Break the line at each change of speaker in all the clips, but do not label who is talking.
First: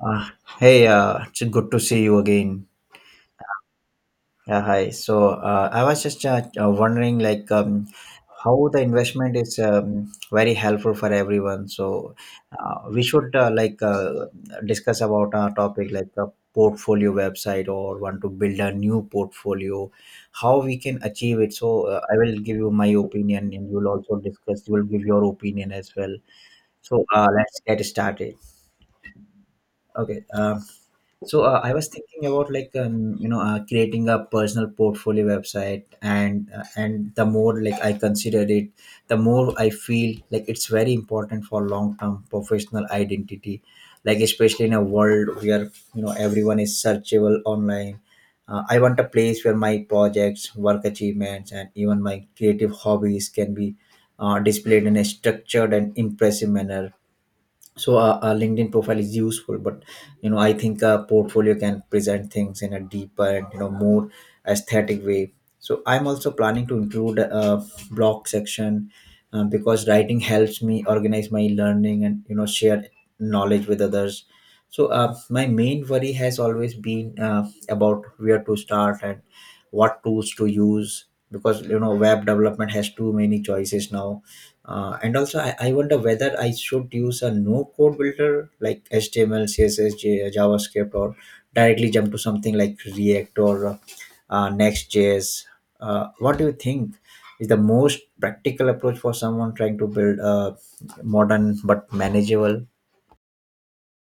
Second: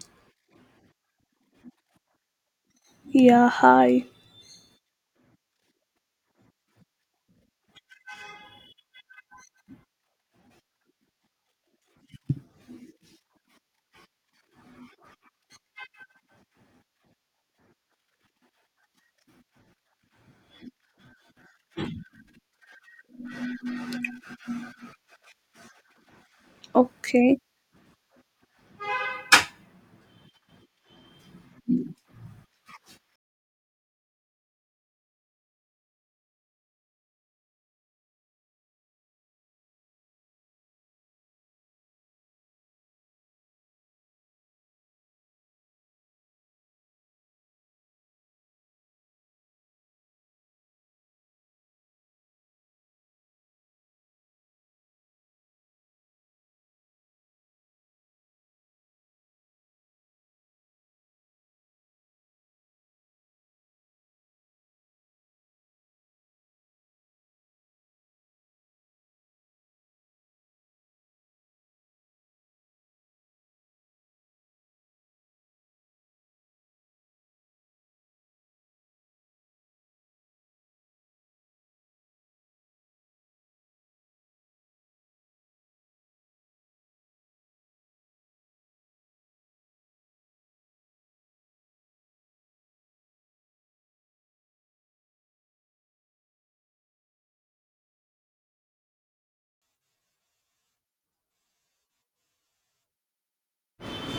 Uh, hey, it's good to see you again.
Yeah, hi.
Yeah, hi. So I was just wondering, like, how the investment is very helpful for everyone. So we should like discuss about our topic, like a portfolio website or want to build a new portfolio, how we can achieve it. So I will give you my opinion, and you will also discuss. You will give your opinion as well. So
Okay.
let's get started. Okay. So I was thinking about like creating a personal portfolio website, and the more like I consider it, the more I feel like it's very important for long term professional identity, like especially in a world where everyone is searchable online. I want a place where my projects, work achievements, and even my creative hobbies can be displayed in a structured and impressive manner. So a LinkedIn profile is useful, but I think a portfolio can present things in a deeper and more aesthetic way. So I'm also planning to include a blog section, because writing helps me organize my learning and share knowledge with others. So my main worry has always been about where to start and what tools to use, because web development has too many choices now. And also, I wonder whether I should use a no code builder like HTML, CSS, JavaScript, or directly jump to something like React or Next.js. What do you think is the most practical approach for someone trying to build a modern but manageable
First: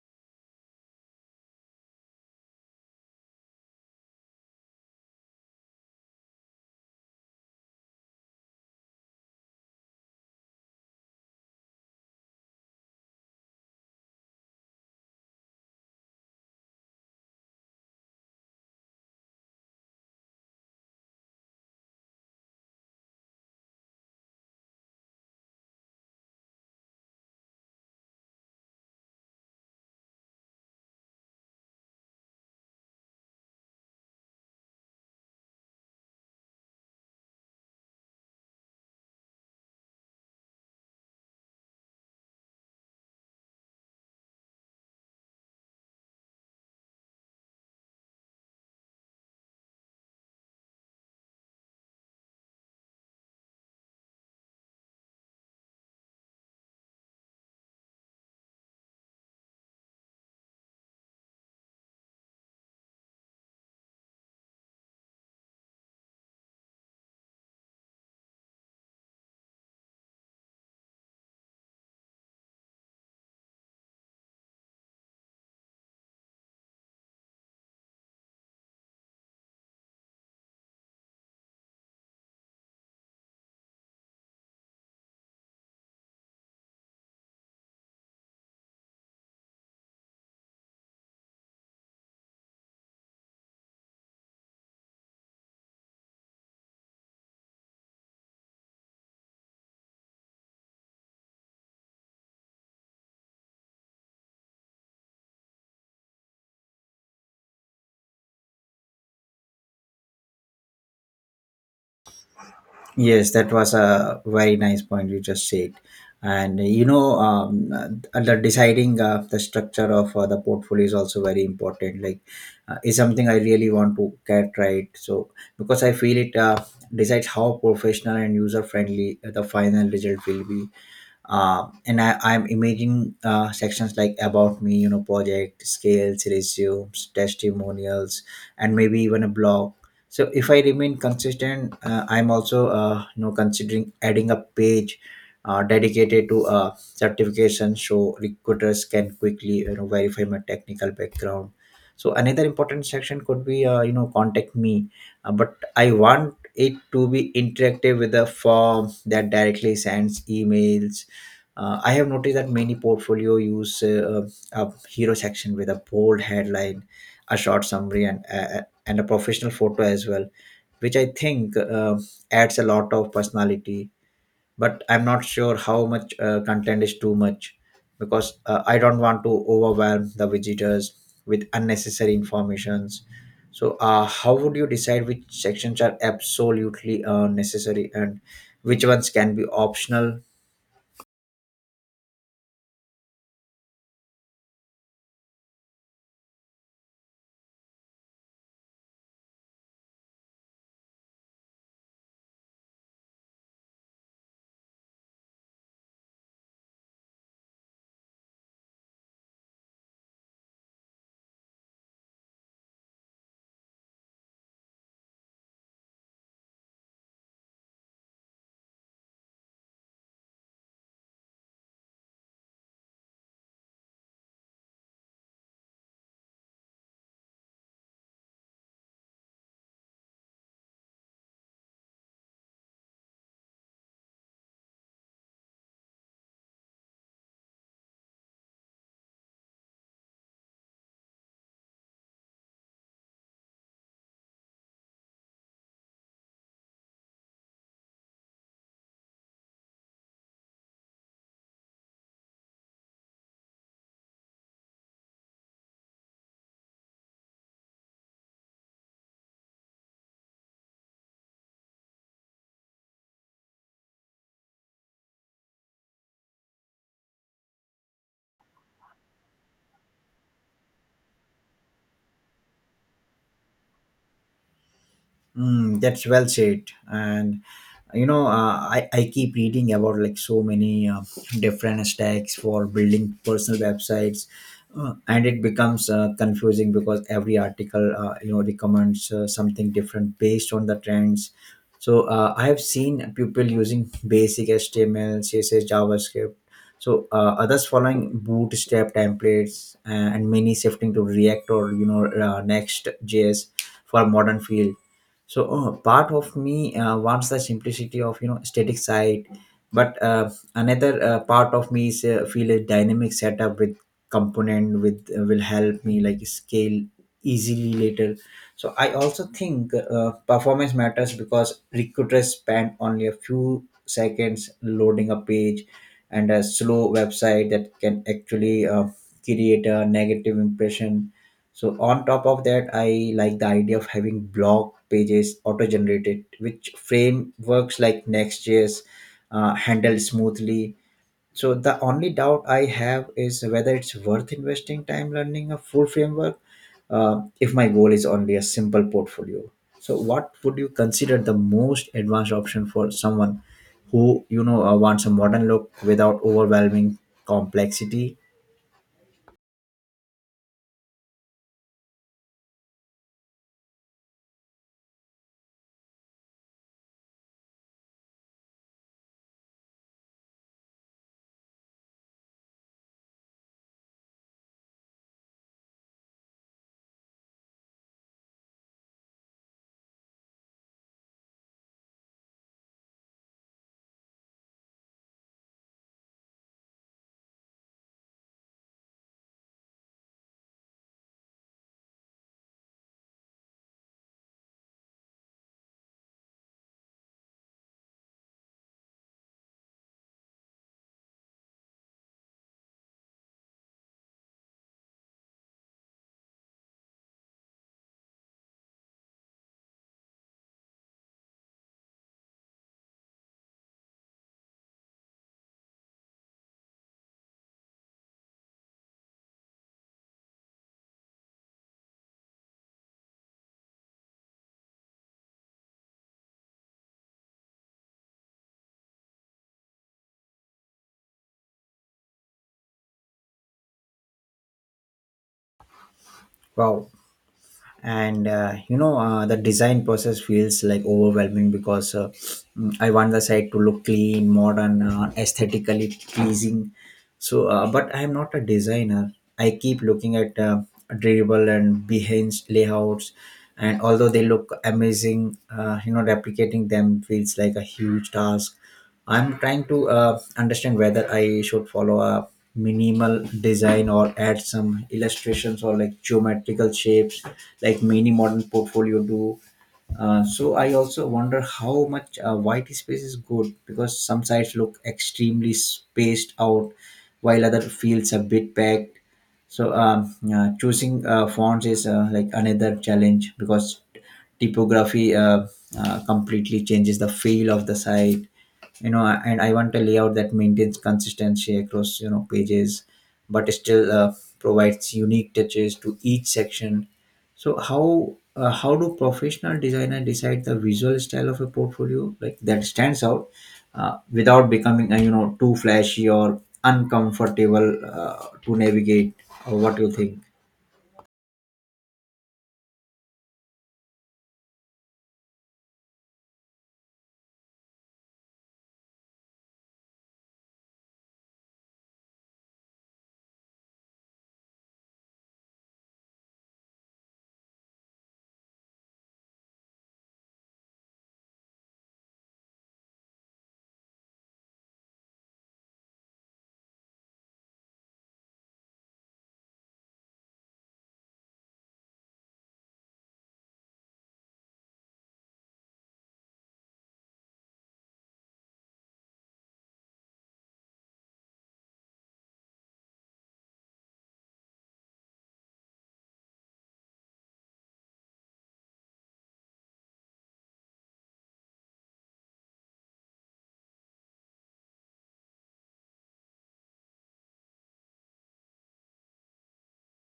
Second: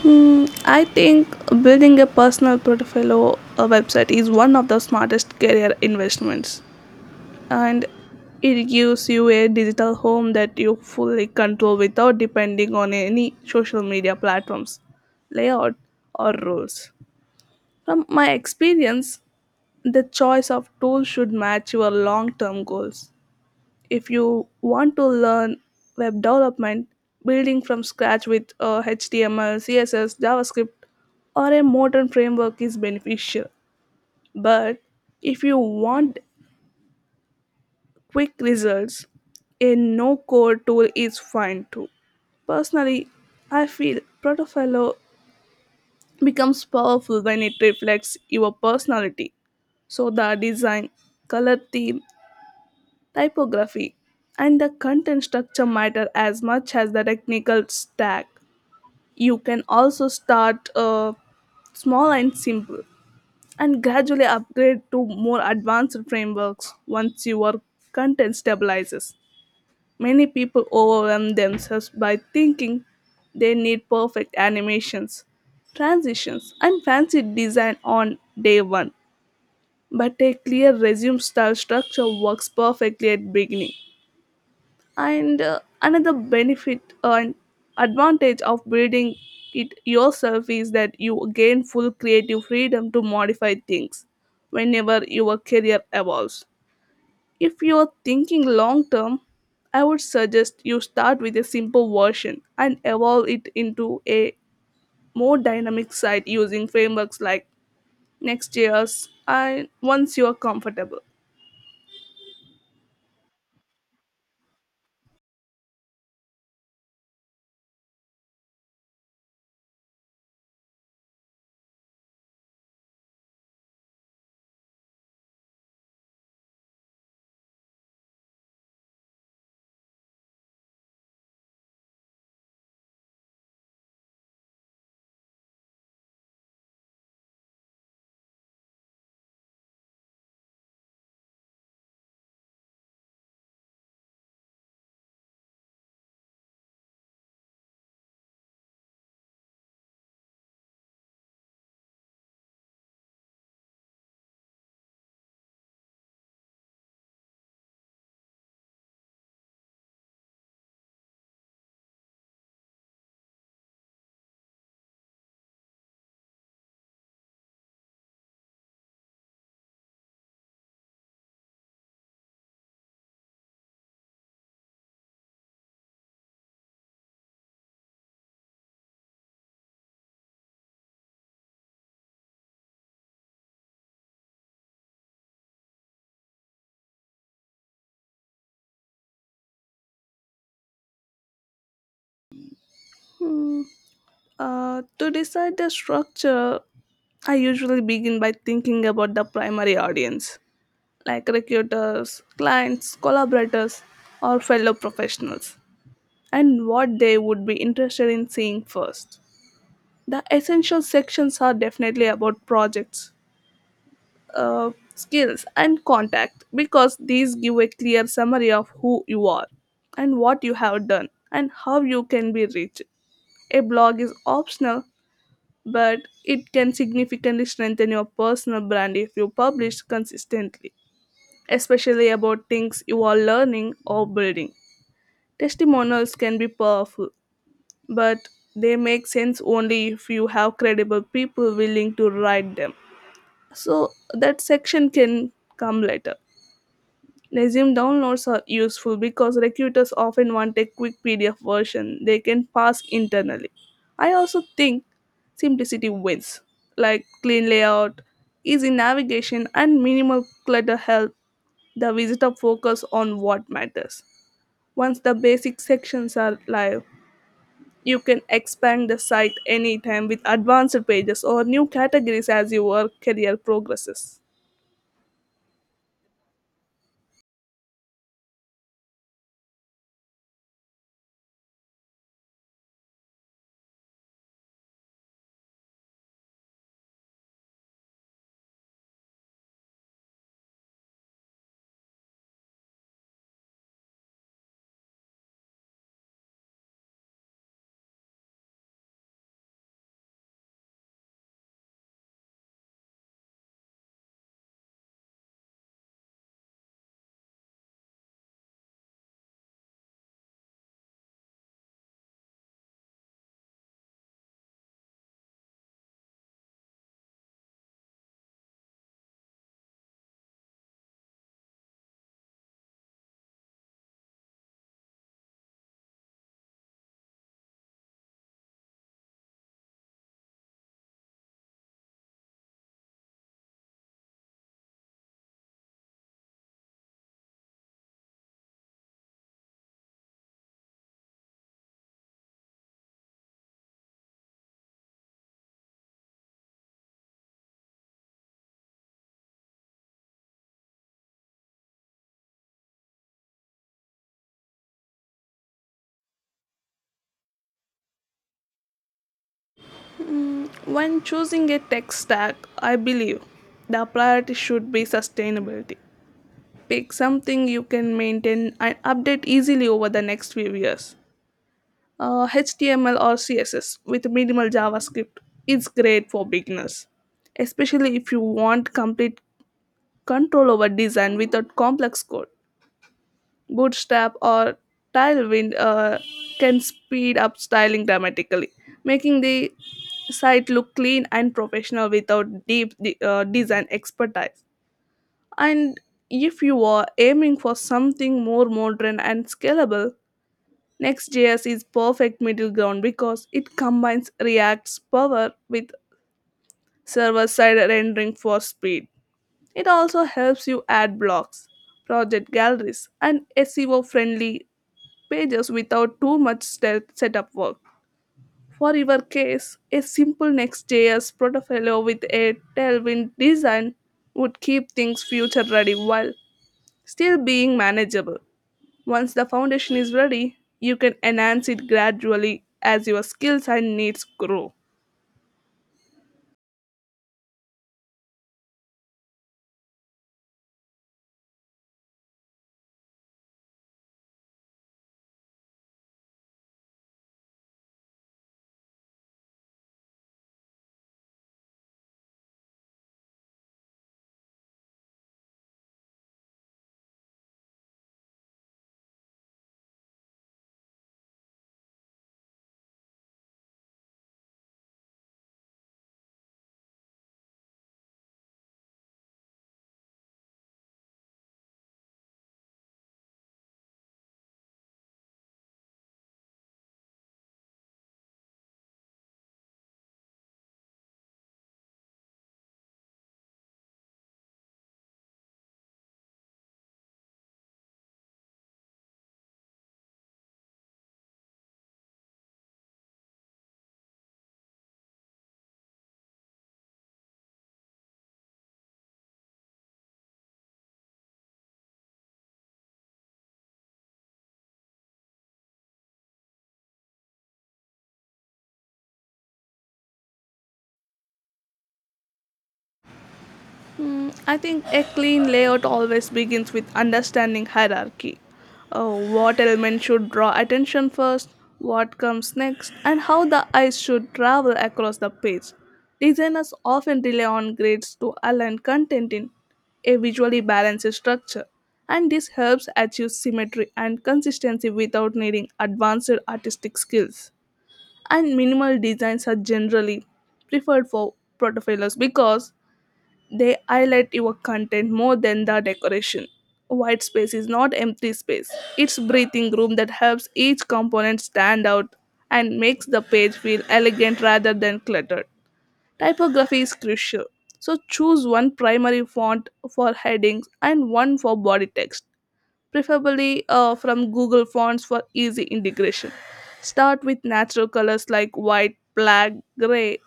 Hmm, I think building a personal portfolio or website is one of the smartest career investments. And it gives you a digital home that you fully control without depending on any social media platforms, layout, or rules. From my experience, the choice of tools should match your long term goals if you want to learn web development, building from scratch with HTML, CSS, JavaScript, or a modern framework is beneficial. But if you want quick results, a no code tool is fine too. Personally, I feel Protofilo becomes powerful when it reflects your personality. So the design, color theme, typography, and the content structure matter as much as the technical stack. You can also start small and simple and gradually upgrade to more advanced frameworks once your content stabilizes. Many people overwhelm themselves by thinking they need perfect animations, transitions, and fancy design on day one, but a clear resume style structure works perfectly at beginning. And another benefit and advantage of building it yourself is that you gain full creative freedom to modify things whenever your career evolves. If you're thinking long term, I would suggest you start with a simple version and evolve it into a more dynamic site using frameworks like nextjs, and once you are comfortable.
Yes, that was a very nice point you just said. And the deciding the structure of the portfolio is also very important. Like, is something I really want to get right. So, because I feel it decides how professional and user friendly the final result will be. And I'm imagining sections like about me, project, scales, resumes, testimonials, and maybe even a blog. So if I remain consistent, I'm also considering adding a page dedicated to certification, so recruiters can quickly verify my technical background. So another important section could be contact me, but I want it to be interactive with a form that directly sends emails. I have noticed that many portfolio use a hero section with a bold headline, a short summary, and a professional photo as well, which I think adds a lot of personality. But I'm not sure how much content is too much, because I don't want to overwhelm the visitors with unnecessary informations. So, how would you decide which sections are absolutely necessary and which ones can be optional
Hmm. To decide the structure, I usually begin by thinking about the primary audience, like recruiters, clients, collaborators, or fellow professionals, and what they would be interested in seeing first. The essential sections are definitely about projects, skills, and contact, because these give a clear summary of who you are and what you have done and how you can be reached. A blog is optional, but it can significantly strengthen your personal brand if you publish consistently, especially about things you are learning or building. Testimonials can be powerful, but they make sense only if you have credible people willing to write them. So that section can come later. Resume downloads are useful because recruiters often want a quick PDF version they can pass internally. I also think simplicity wins, like clean layout, easy navigation, and minimal clutter help the visitor focus on what matters. Once the basic sections are live, you can expand the site anytime with advanced pages or new categories as your career progresses.
That's well said. And I keep reading about like so many different stacks for building personal websites, and it becomes confusing, because every article recommends something different based on the trends. So I have seen people using basic HTML, CSS, JavaScript. So others following Bootstrap templates, and many shifting to React or Next.js for modern field. So part of me wants the simplicity of static site, but another part of me is feel a dynamic setup with component with will help me like scale easily later. So I also think performance matters, because recruiters spend only a few seconds loading a page, and a slow website that can actually create a negative impression. So on top of that I like the idea of having blog pages auto generated, which frameworks like nextjs handle smoothly. So the only doubt I have is whether it's worth investing time learning a full framework, if my goal is only a simple portfolio. So what would you consider the most advanced option for someone who wants a modern look without overwhelming complexity?
When choosing a tech stack, I believe the priority should be sustainability. Pick something you can maintain and update easily over the next few years. HTML or CSS with minimal JavaScript is great for beginners, especially if you want complete control over design without complex code. Bootstrap or tailwind can speed up styling dramatically, making the site look clean and professional without deep design expertise. And if you are aiming for something more modern and scalable, Next.js is perfect middle ground because it combines React's power with server-side rendering for speed. It also helps you add blocks, project galleries, and SEO-friendly pages without too much setup work. For your case, a simple Next.js portfolio with a tailwind design would keep things future ready while still being manageable. Once the foundation is ready, you can enhance it gradually as your skills and needs grow.
Wow, and the design process feels like overwhelming, because I want the site to look clean, modern, aesthetically pleasing. So but I am not a designer. I keep looking at dribble and Behance layouts, and although they look amazing, replicating them feels like a huge task. I'm trying to understand whether I should follow a minimal design or add some illustrations or like geometrical shapes, like many modern portfolio do. So I also wonder how much white space is good, because some sites look extremely spaced out, while other feels a bit packed. So yeah, choosing fonts is like another challenge, because typography completely changes the feel of the site. And I want a layout that maintains consistency across pages, but still provides unique touches to each section. So how do professional designer decide the visual style of a portfolio like that stands out, without becoming too flashy or uncomfortable to navigate, or what do you think?
Mm, I think a clean layout always begins with understanding hierarchy. What element should draw attention first, what comes next, and how the eyes should travel across the page. Designers often rely on grades to align content in a visually balanced structure, and this helps achieve symmetry and consistency without needing advanced artistic skills. And minimal designs are generally preferred for protofiles because they highlight your content more than the decoration. White space is not empty space. It's breathing room that helps each component stand out and makes the page feel elegant rather than cluttered. Typography is crucial. So choose one primary font for headings and one for body text, preferably from Google Fonts for easy integration. Start with natural colors like white, black, gray,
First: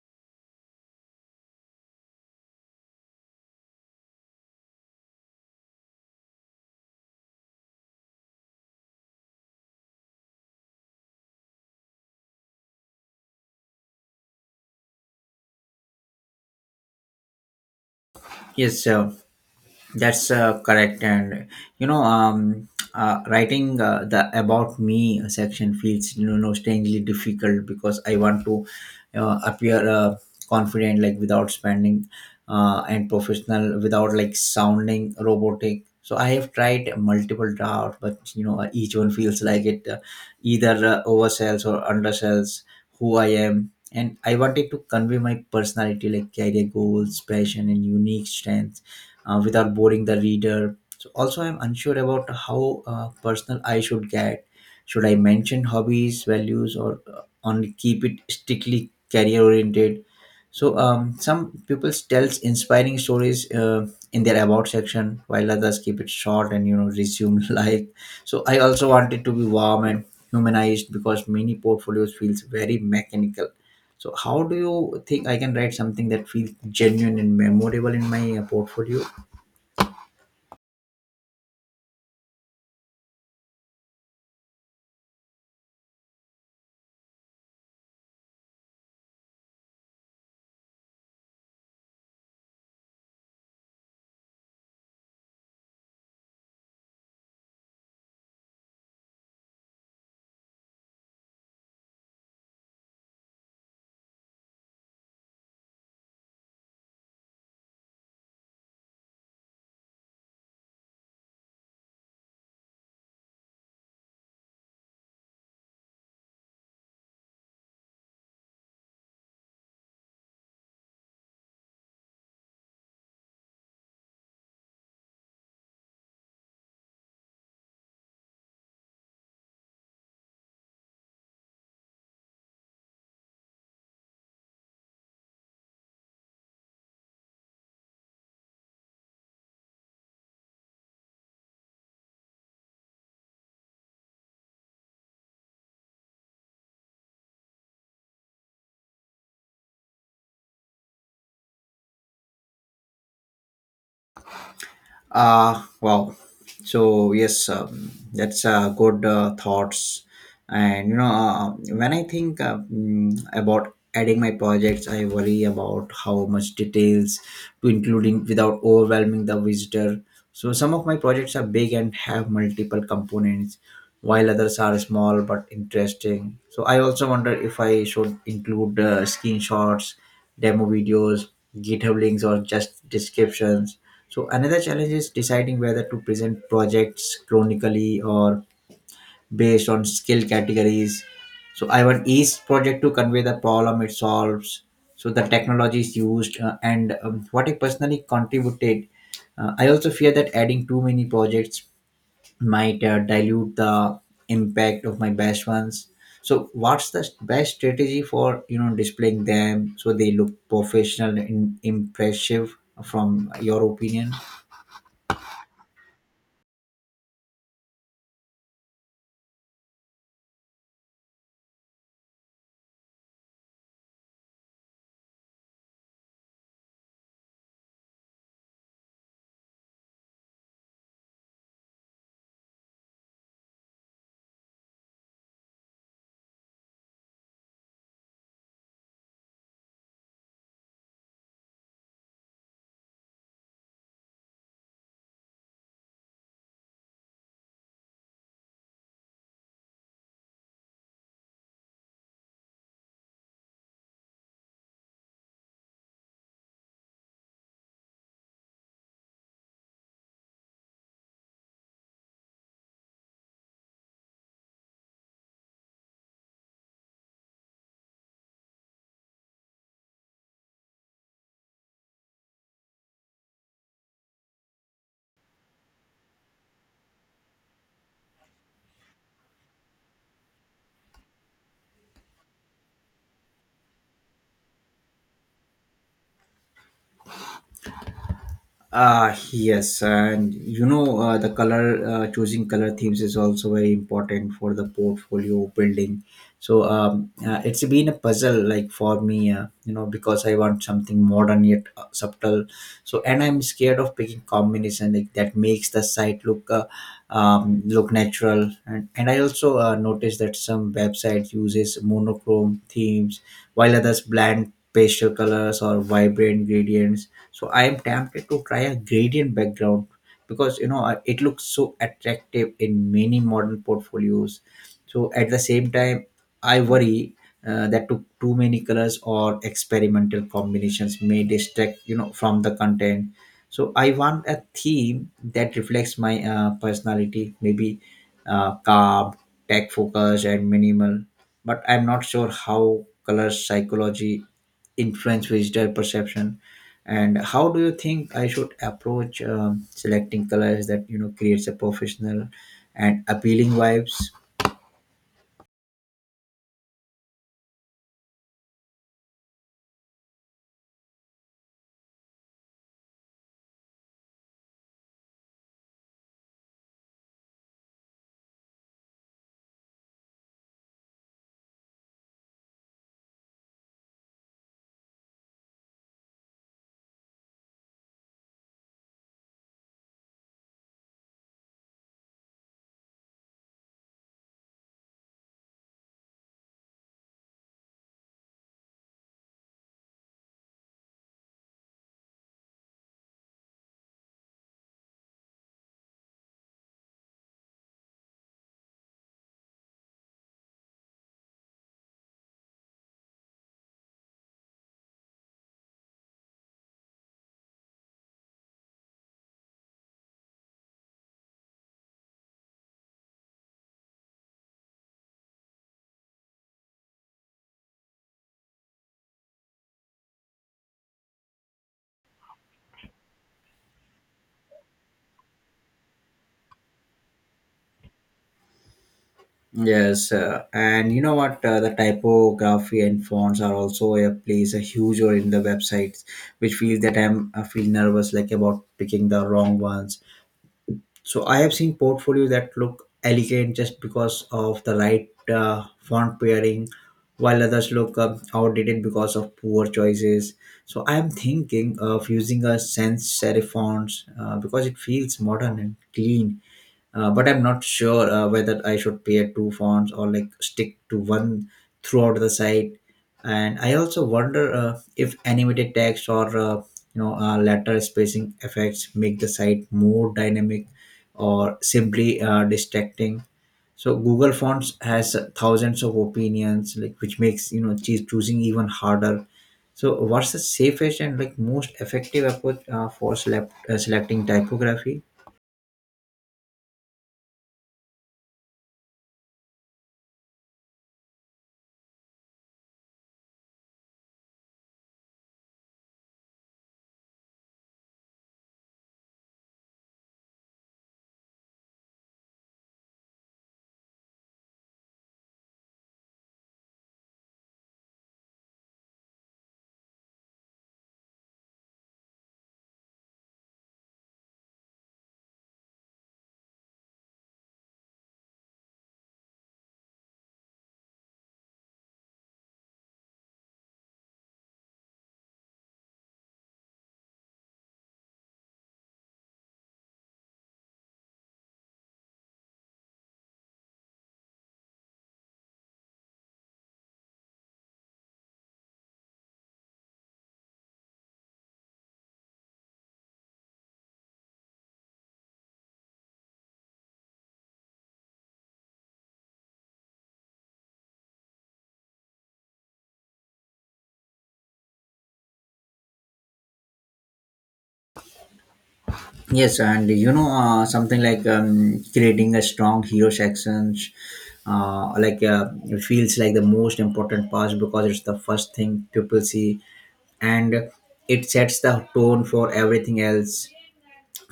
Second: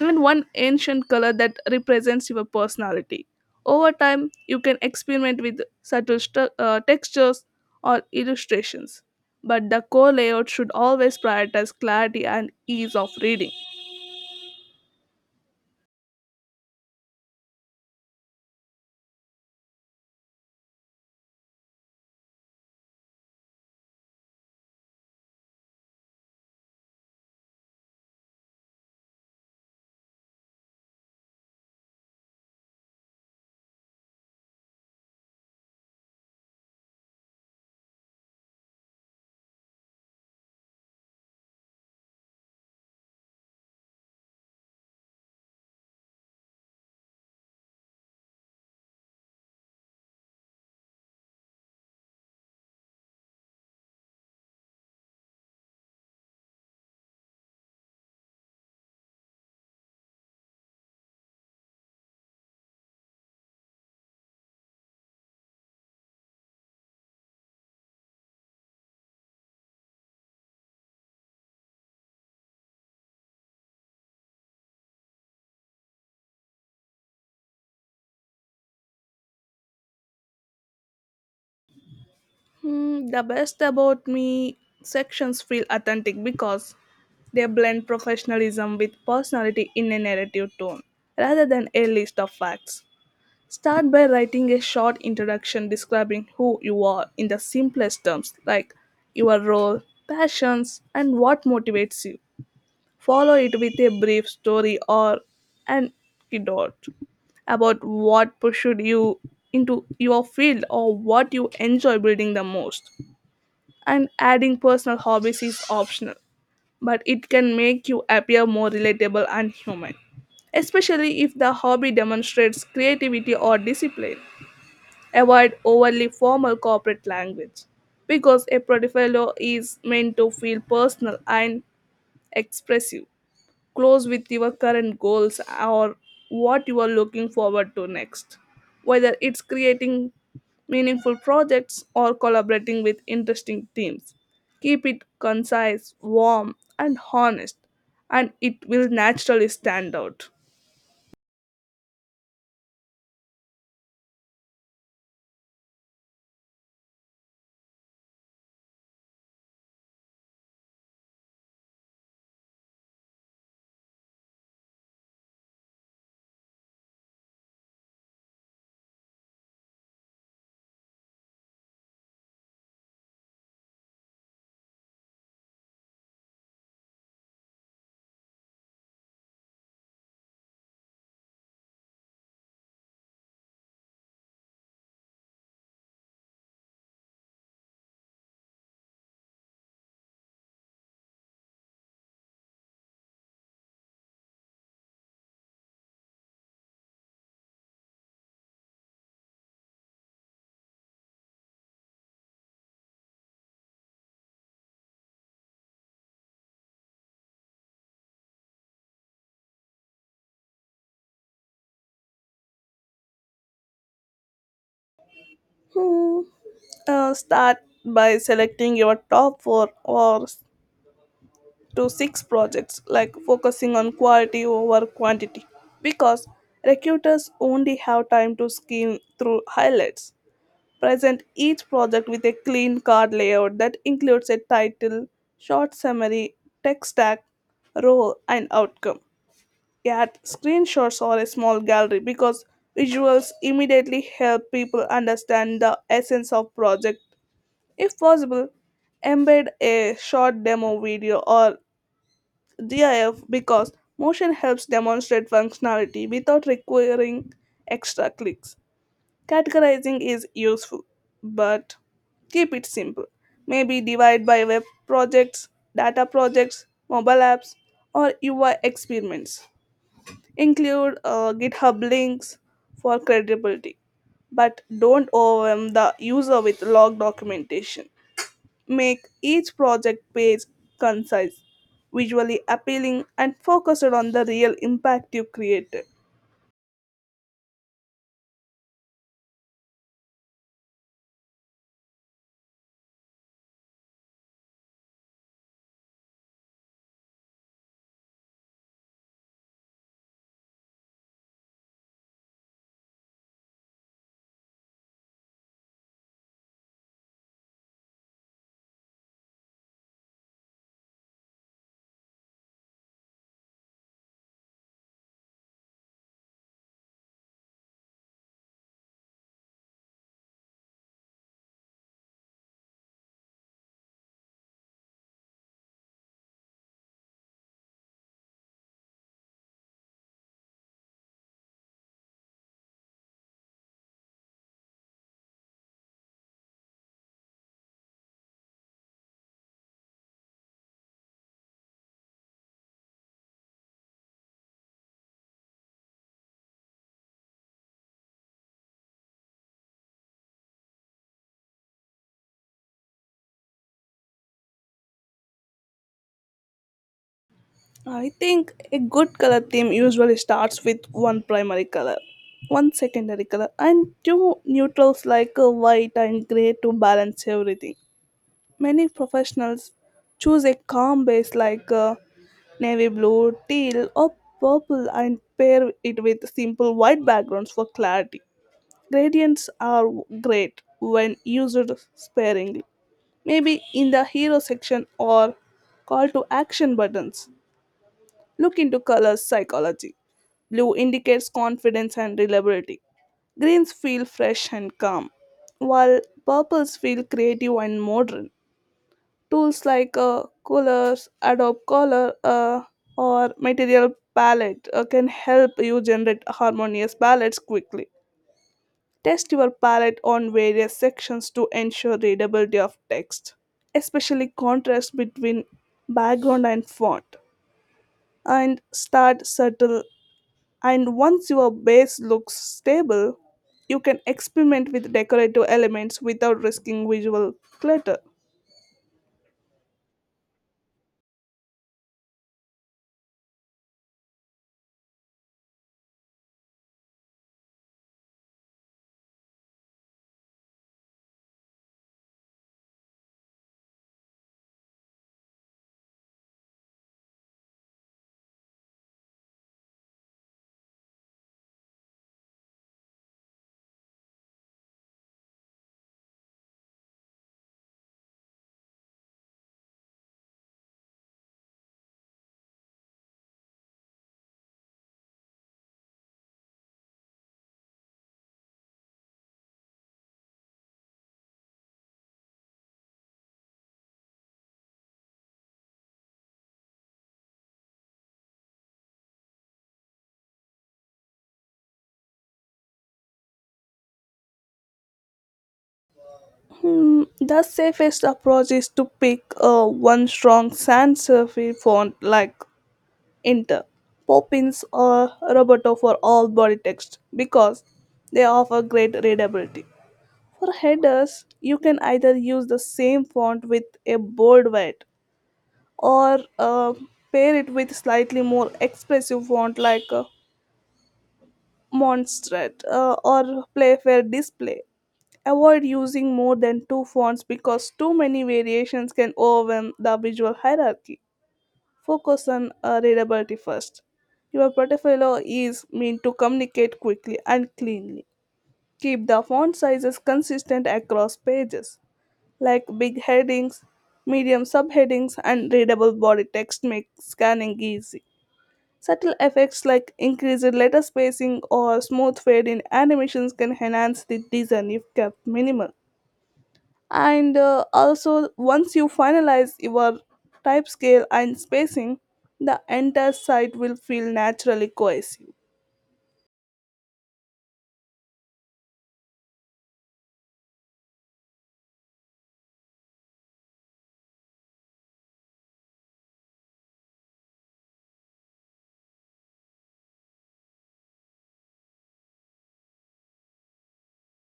and one ancient color that represents your personality. Over time, you can experiment with subtle textures or illustrations, but the core layout should always prioritize clarity and ease of reading.
Yes, sir. That's correct, and you know, um, writing the about me section feels strangely difficult, because I want to appear confident, like without spending, and professional, without like sounding robotic. So I have tried multiple drafts, but each one feels like it either oversells or undersells who I am. And I wanted to convey my personality, like career goals, passion, and unique strengths, without boring the reader. So also, I'm unsure about how personal I should get. Should I mention hobbies, values, or only keep it strictly career oriented? So some people tells inspiring stories in their about section, while others keep it short and resume life. So I also want it to be warm and humanized, because many portfolios feels very mechanical. So how do you think I can write something that feels genuine and memorable in my portfolio?
Hmm, the best about me sections feel authentic because they blend professionalism with personality in a narrative tone rather than a list of facts. Start by writing a short introduction describing who you are in the simplest terms, like your role, passions, and what motivates you. Follow it with a brief story or an anecdote about what pushed you into your field or what you enjoy building the most. And adding personal hobbies is optional, but it can make you appear more relatable and human, especially if the hobby demonstrates creativity or discipline. Avoid overly formal corporate language because a portfolio is meant to feel personal and expressive. Close with your current goals or what you are looking forward to next. Whether it's creating meaningful projects or collaborating with interesting teams, keep it concise, warm, and honest, and it will naturally stand out.
Wow. So yes, that's good thoughts. And when I think about adding my projects, I worry about how much details to including without overwhelming the visitor. So some of my projects are big and have multiple components, while others are small but interesting. So I also wonder if I should include screenshots, demo videos, GitHub links, or just descriptions. So another challenge is deciding whether to present projects chronically or based on skill categories. So I want each project to convey the problem it solves, so the technologies used, and what it personally contributed. I also fear that adding too many projects might dilute the impact of my best ones. So what's the best strategy for displaying them so they look professional and impressive, from your opinion?
Hmm. Start by selecting your top four or to six projects, like focusing on quality over quantity, because recruiters only have time to skim through highlights. Present each project with a clean card layout that includes a title, short summary, tech stack, role, and outcome. Add screenshots or a small gallery because visuals immediately help people understand the essence of project. If possible, embed a short demo video or GIF because motion helps demonstrate functionality without requiring extra clicks. Categorizing is useful, but keep it simple. Maybe divide by web projects, data projects, mobile apps, or UI experiments. Include GitHub links for credibility, but don't overwhelm the user with log documentation. Make each project page concise, visually appealing, and focused on the real impact you created.
Ah yes, and the color choosing color themes is also very important for the portfolio building. So, it's been a puzzle like for me, because I want something modern yet subtle. So, and I'm scared of picking combination like that makes the site look look natural. And I also noticed that some website uses monochrome themes, while others blend pastel colors or vibrant gradients, so I am tempted to try a gradient background, because it looks so attractive in many modern portfolios. So at the same time I worry that too many colors or experimental combinations may distract from the content. So I want a theme that reflects my personality, maybe calm, tech focused, and minimal. But I'm not sure how color psychology influence visitor perception. And how do you think I should approach, selecting colors that creates a professional and appealing vibes?
I think a good color theme usually starts with one primary color, one secondary color, and two neutrals like white and gray to balance everything. Many professionals choose a calm base like navy blue, teal, or purple, and pair it with simple white backgrounds for clarity. Gradients are great when used sparingly, maybe in the hero section or call to action buttons. Look into colors psychology. Blue indicates confidence and reliability. Greens feel fresh and calm, while purples feel creative and modern. Tools like colors, Adobe Color, or Material Palette can help you generate harmonious palettes quickly. Test your palette on various sections to ensure readability of text, especially contrast between background and font. And start subtle, and once your base looks stable, you can experiment with decorative elements without risking visual clutter.
Yes, and you know what? The typography and fonts are also a plays a huge role in the websites, which feels that I feel nervous like about picking the wrong ones. So I have seen portfolios that look elegant just because of the right font pairing, while others look outdated because of poor choices. So I am thinking of using a sans serif fonts, because it feels modern and clean, but I'm not sure whether I should pair two fonts or like stick to one throughout the site. And I also wonder if animated text or letter spacing effects make the site more dynamic or simply distracting. So Google Fonts has thousands of opinions, like which makes choosing even harder. So what's the safest and like most effective approach for selecting typography?
Hmm, the safest approach is to pick one strong sans serif font like Enter Poppins or Roberto for all body text because they offer great readability. For headers, you can either use the same font with a bold weight or pair it with slightly more expressive font like Monstrat or Playfair Display. Avoid using more than two fonts because too many variations can overwhelm the visual hierarchy. Focus on readability first. Your portfolio is meant to communicate quickly and cleanly. Keep the font sizes consistent across pages, like big headings, medium subheadings, and readable body text make scanning easy. Subtle effects like increased letter spacing or smooth fade in animations can enhance the design if kept minimal. And also, once you finalize your type scale and spacing, the entire site will feel naturally cohesive.
Yes, and something like creating a strong hero sections, it feels like the most important part because it's the first thing people see, and it sets the tone for everything else.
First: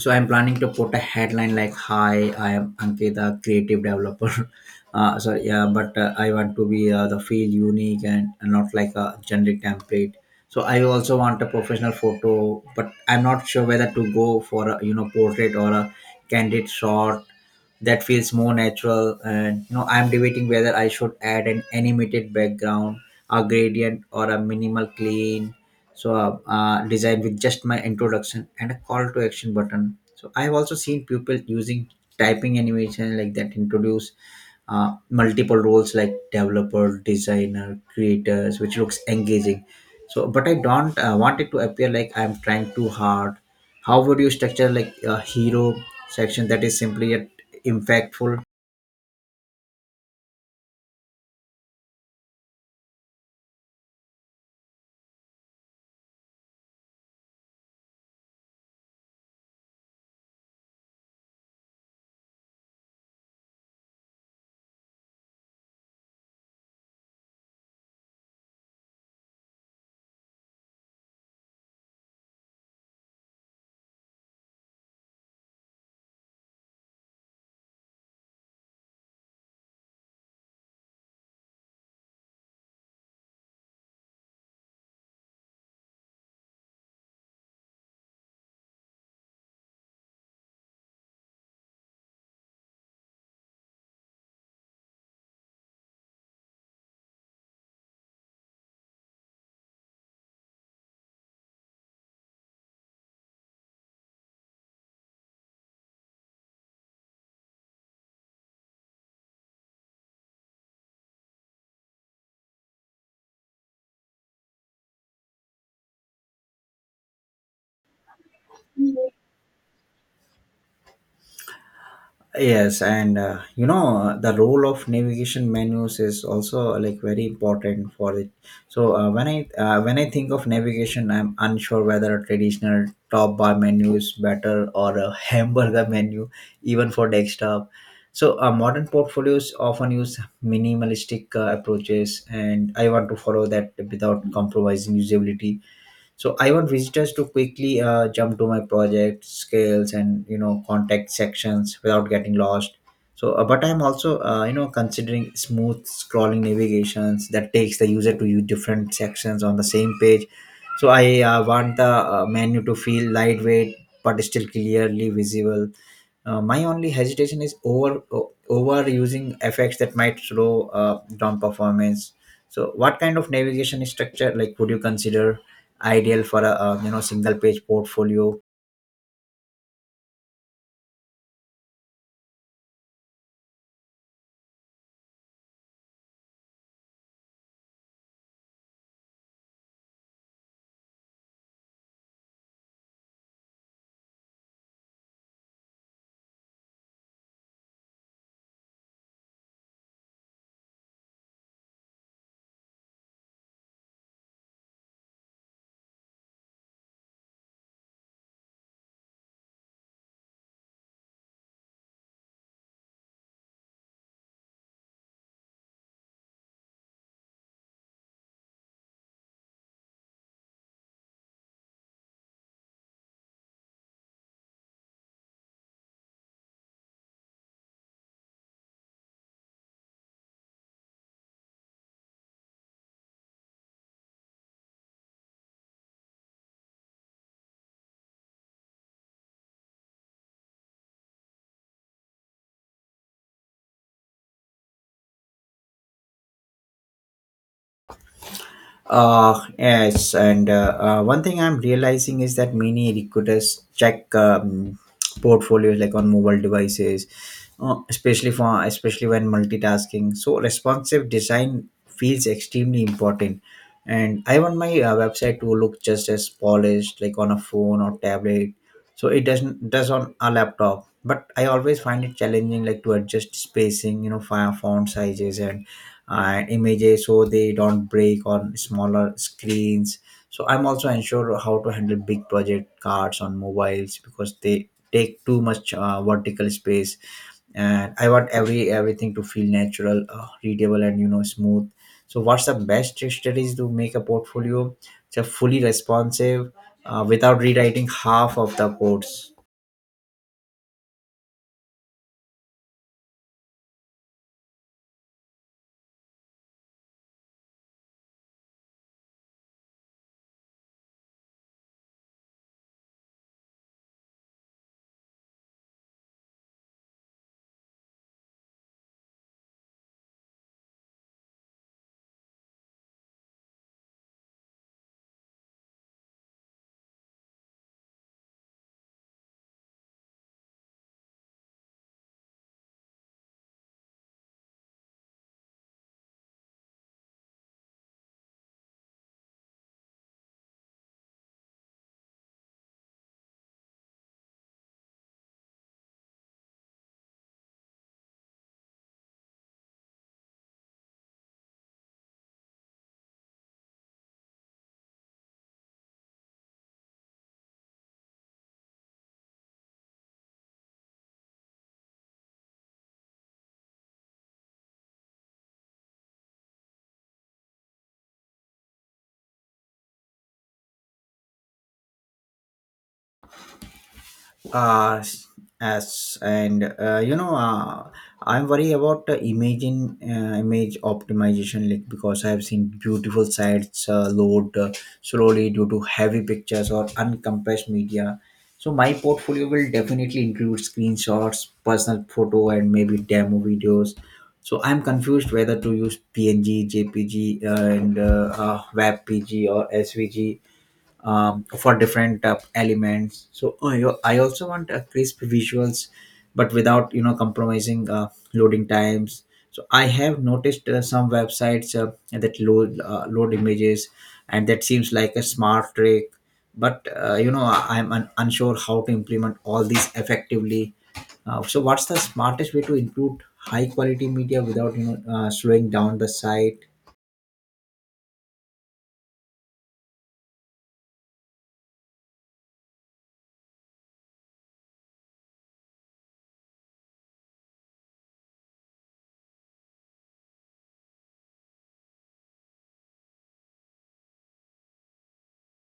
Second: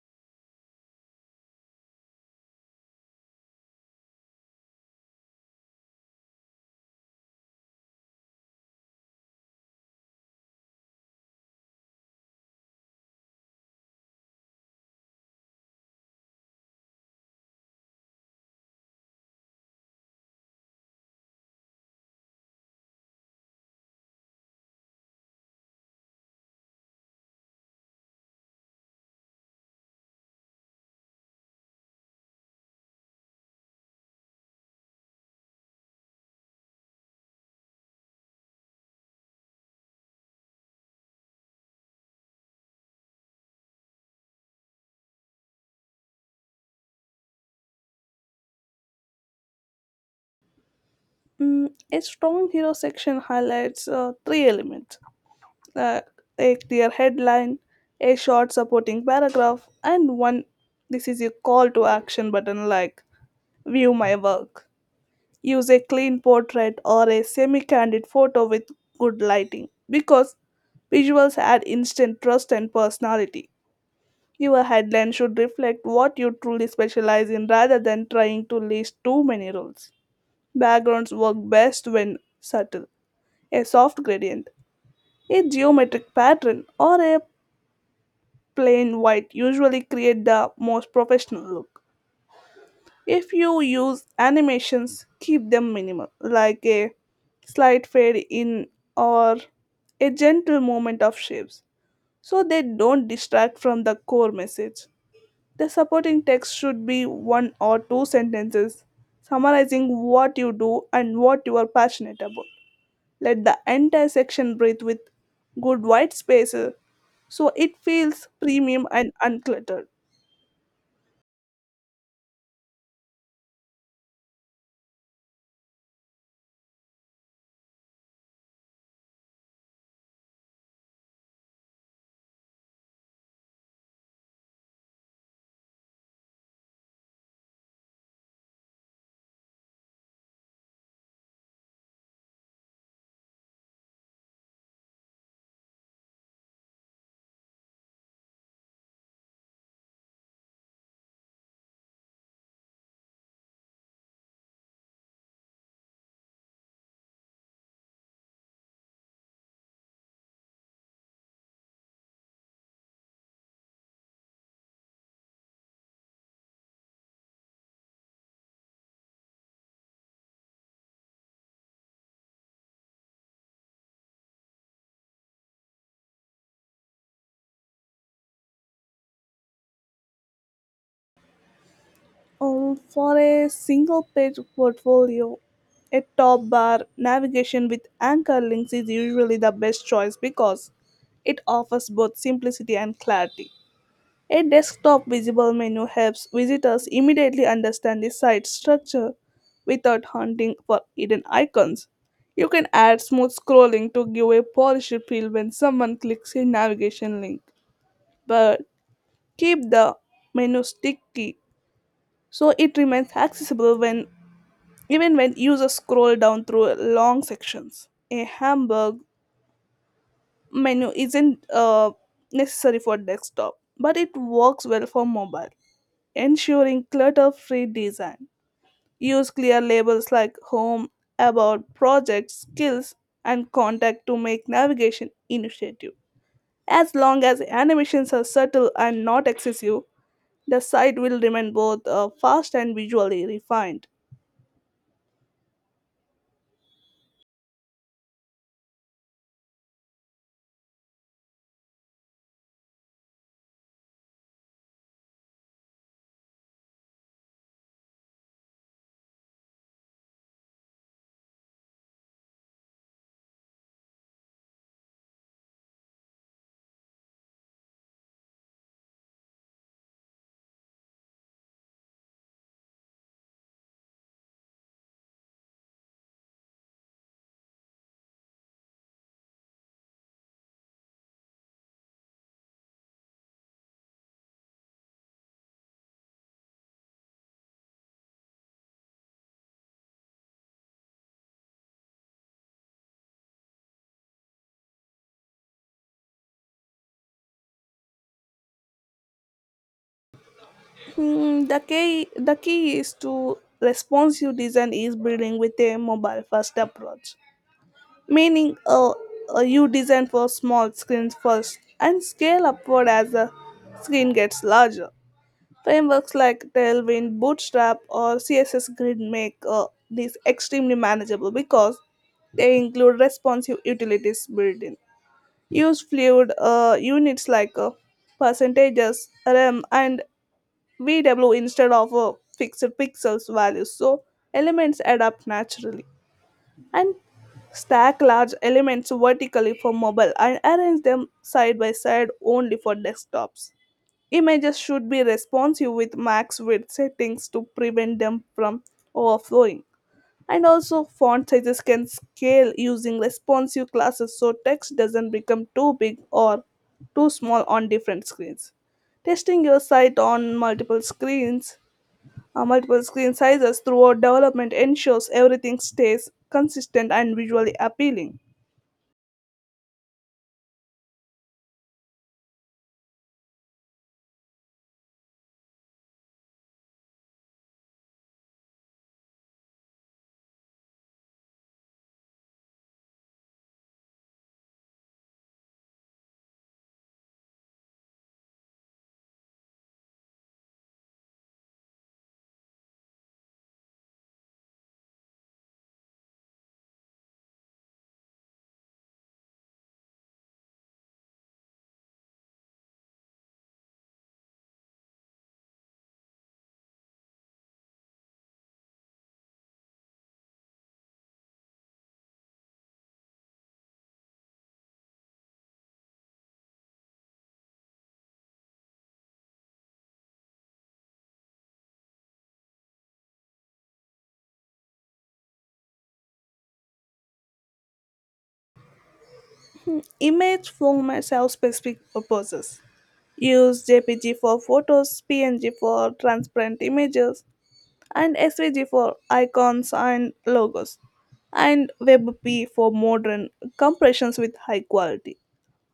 So I'm planning to put a headline like, hi, I am Ankit, the creative developer. So yeah, but I want to be the feel unique, and not like a generic template. So I also want a professional photo, but I'm not sure whether to go for a, portrait, or a candid shot that feels more natural. And I'm debating whether I should add an animated background, a gradient, or a minimal clean designed with just my introduction and a call to action button. So I have also seen people using typing animation like that introduce multiple roles like developer, designer, creators, which looks engaging. So but I don't want it to appear like I'm trying too hard. How would you structure like a hero section that is simply yet impactful?
Mm, a strong hero section highlights three elements: uh, a clear headline, a short supporting paragraph, and one this is a call to action button like view my work. Use a clean portrait or a semi-candid photo with good lighting because visuals add instant trust and personality. Your headline should reflect what you truly specialize in rather than trying to list too many roles. Backgrounds work best when subtle. A soft gradient, a geometric pattern, or a plain white usually create the most professional look. If you use animations, keep them minimal, like a slight fade in or a gentle movement of shapes, so they don't distract from the core message. The supporting text should be one or two sentences summarizing what you do and what you are passionate about. Let the entire section breathe with good white spaces so it feels premium and uncluttered.
Yes, and the role of navigation menus is also like very important for it. So when I think of navigation, I'm unsure whether a traditional top bar menu is better, or a hamburger menu, even for desktop. So modern portfolios often use minimalistic approaches, and I want to follow that without compromising usability. So I want visitors to quickly jump to my project scales and contact sections without getting lost. But I'm also, considering smooth scrolling navigations that takes the user to you different sections on the same page. So I want the menu to feel lightweight, but still clearly visible. My only hesitation is over overusing effects that might slow down performance. So, what kind of navigation structure like would you consider ideal for a, single page portfolio?
For a single page portfolio, a top bar navigation with anchor links is usually the best choice because it offers both simplicity and clarity. A desktop visible menu helps visitors immediately understand the site's structure without hunting for hidden icons. You can add smooth scrolling to give a polished feel when someone clicks a navigation link, but keep the menu sticky so it remains accessible when even when users scroll down through long sections. A hamburg menu isn't necessary for desktop, but it works well for mobile, ensuring clutter free design. Use clear labels like home, about, projects, skills, and contact to make navigation initiative. As long as animations are subtle and not excessive, the site will remain both fast and visually refined.
Yes, and one thing I'm realizing is that many recruiters check portfolios like on mobile devices, especially for, especially when multitasking. So responsive design feels extremely important, and I want my website to look just as polished like on a phone or tablet. So it doesn't does on a laptop, but I always find it challenging like to adjust spacing, you know, font sizes, and images, so they don't break on smaller screens. So I'm also unsure how to handle big project cards on mobiles, because they take too much vertical space, and I want everything to feel natural, readable, and smooth. So what's the best strategy to make a portfolio just fully responsive, without rewriting half of the codes?
Hmm, the key is to responsive design is building with a mobile first approach, meaning you design for small screens first and scale upward as the screen gets larger. Frameworks like Tailwind, Bootstrap, or CSS Grid make these extremely manageable because they include responsive utilities built in. Use fluid units like percentages, rem, and VW instead of fixed pixels values, so elements adapt naturally, and stack large elements vertically for mobile and arrange them side by side only for desktops. Images should be responsive with max width settings to prevent them from overflowing. And also, font sizes can scale using responsive classes so text doesn't become too big or too small on different screens. Testing your site on multiple screens, multiple screen sizes throughout development, ensures everything stays consistent and visually appealing.
uh as and, I'm worried about the imaging image optimization, like because I have seen beautiful sites load slowly due to heavy pictures or uncompressed media. So my portfolio will definitely include screenshots, personal photo, and maybe demo videos. So I'm confused whether to use png, jpg, and webpg, or svg, for different elements. So I also want crisp visuals, but without compromising loading times. So I have noticed some websites that load load images, and that seems like a smart trick. But I'm unsure how to implement all these effectively. So what's the smartest way to include high quality media without slowing down the site?
Image formats have specific purposes. Use JPG for photos, PNG for transparent images, and SVG for icons and logos, and WebP for modern compressions with high quality.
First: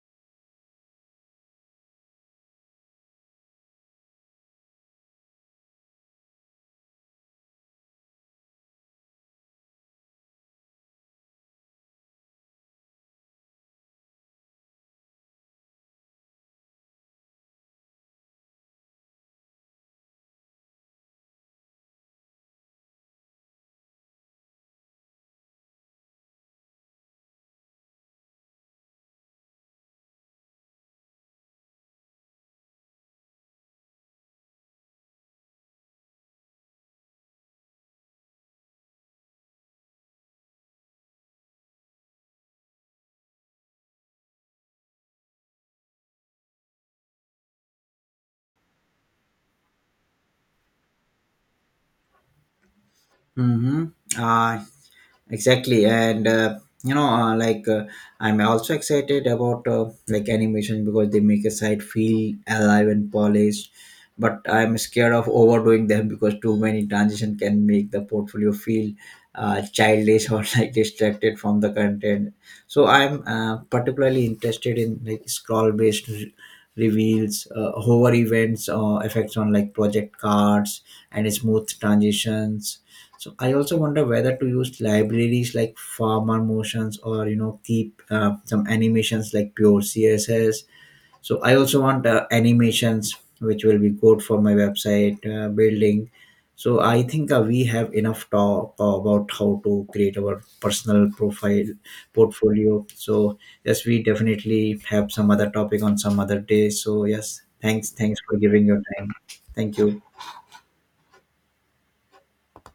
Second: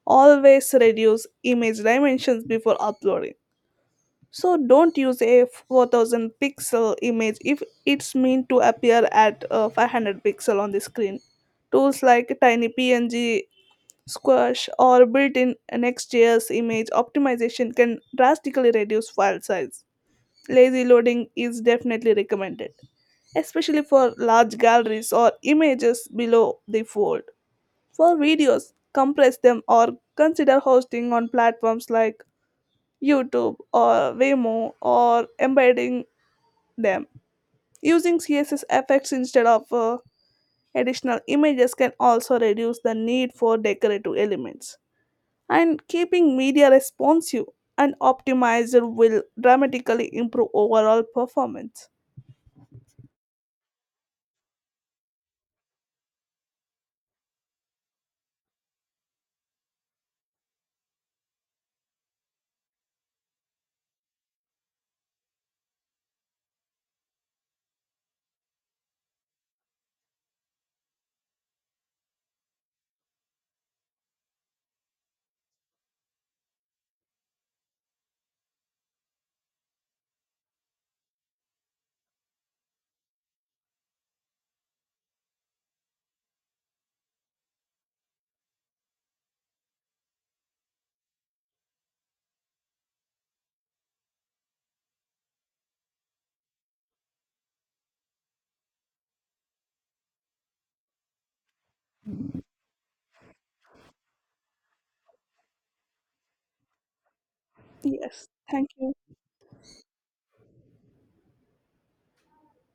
Always reduce image dimensions before uploading. So don't use a 4000 pixel image if it's meant to appear at 500 pixel on the screen. Tools like Tiny PNG, Squash, or built-in Next.js image optimization can drastically reduce file size. Lazy loading is definitely recommended, especially for large galleries or images below the fold. For videos, compress them or consider hosting on platforms like YouTube or Vimeo or embedding them. Using CSS effects instead of additional images can also reduce the need for decorative elements. And keeping media responsive and optimized will dramatically improve overall performance.
Mm-hmm. Exactly. And you know uh, like uh, I'm also excited about animation, because they make a site feel alive and polished, but I'm scared of overdoing them because too many transition can make the portfolio feel childish, or like distracted from the content. So I'm particularly interested in like scroll based reveals, hover events effects on like project cards, and smooth transitions. So I also wonder whether to use libraries like Farmer Motions, or keep some animations like pure CSS. So I also want animations which will be good for my website building. So I think we have enough talk about how to create our personal profile portfolio. So yes, we definitely have some other topic on some other day. So yes, thanks, thanks
Yes,
for giving
thank
your
you.
time. Thank you.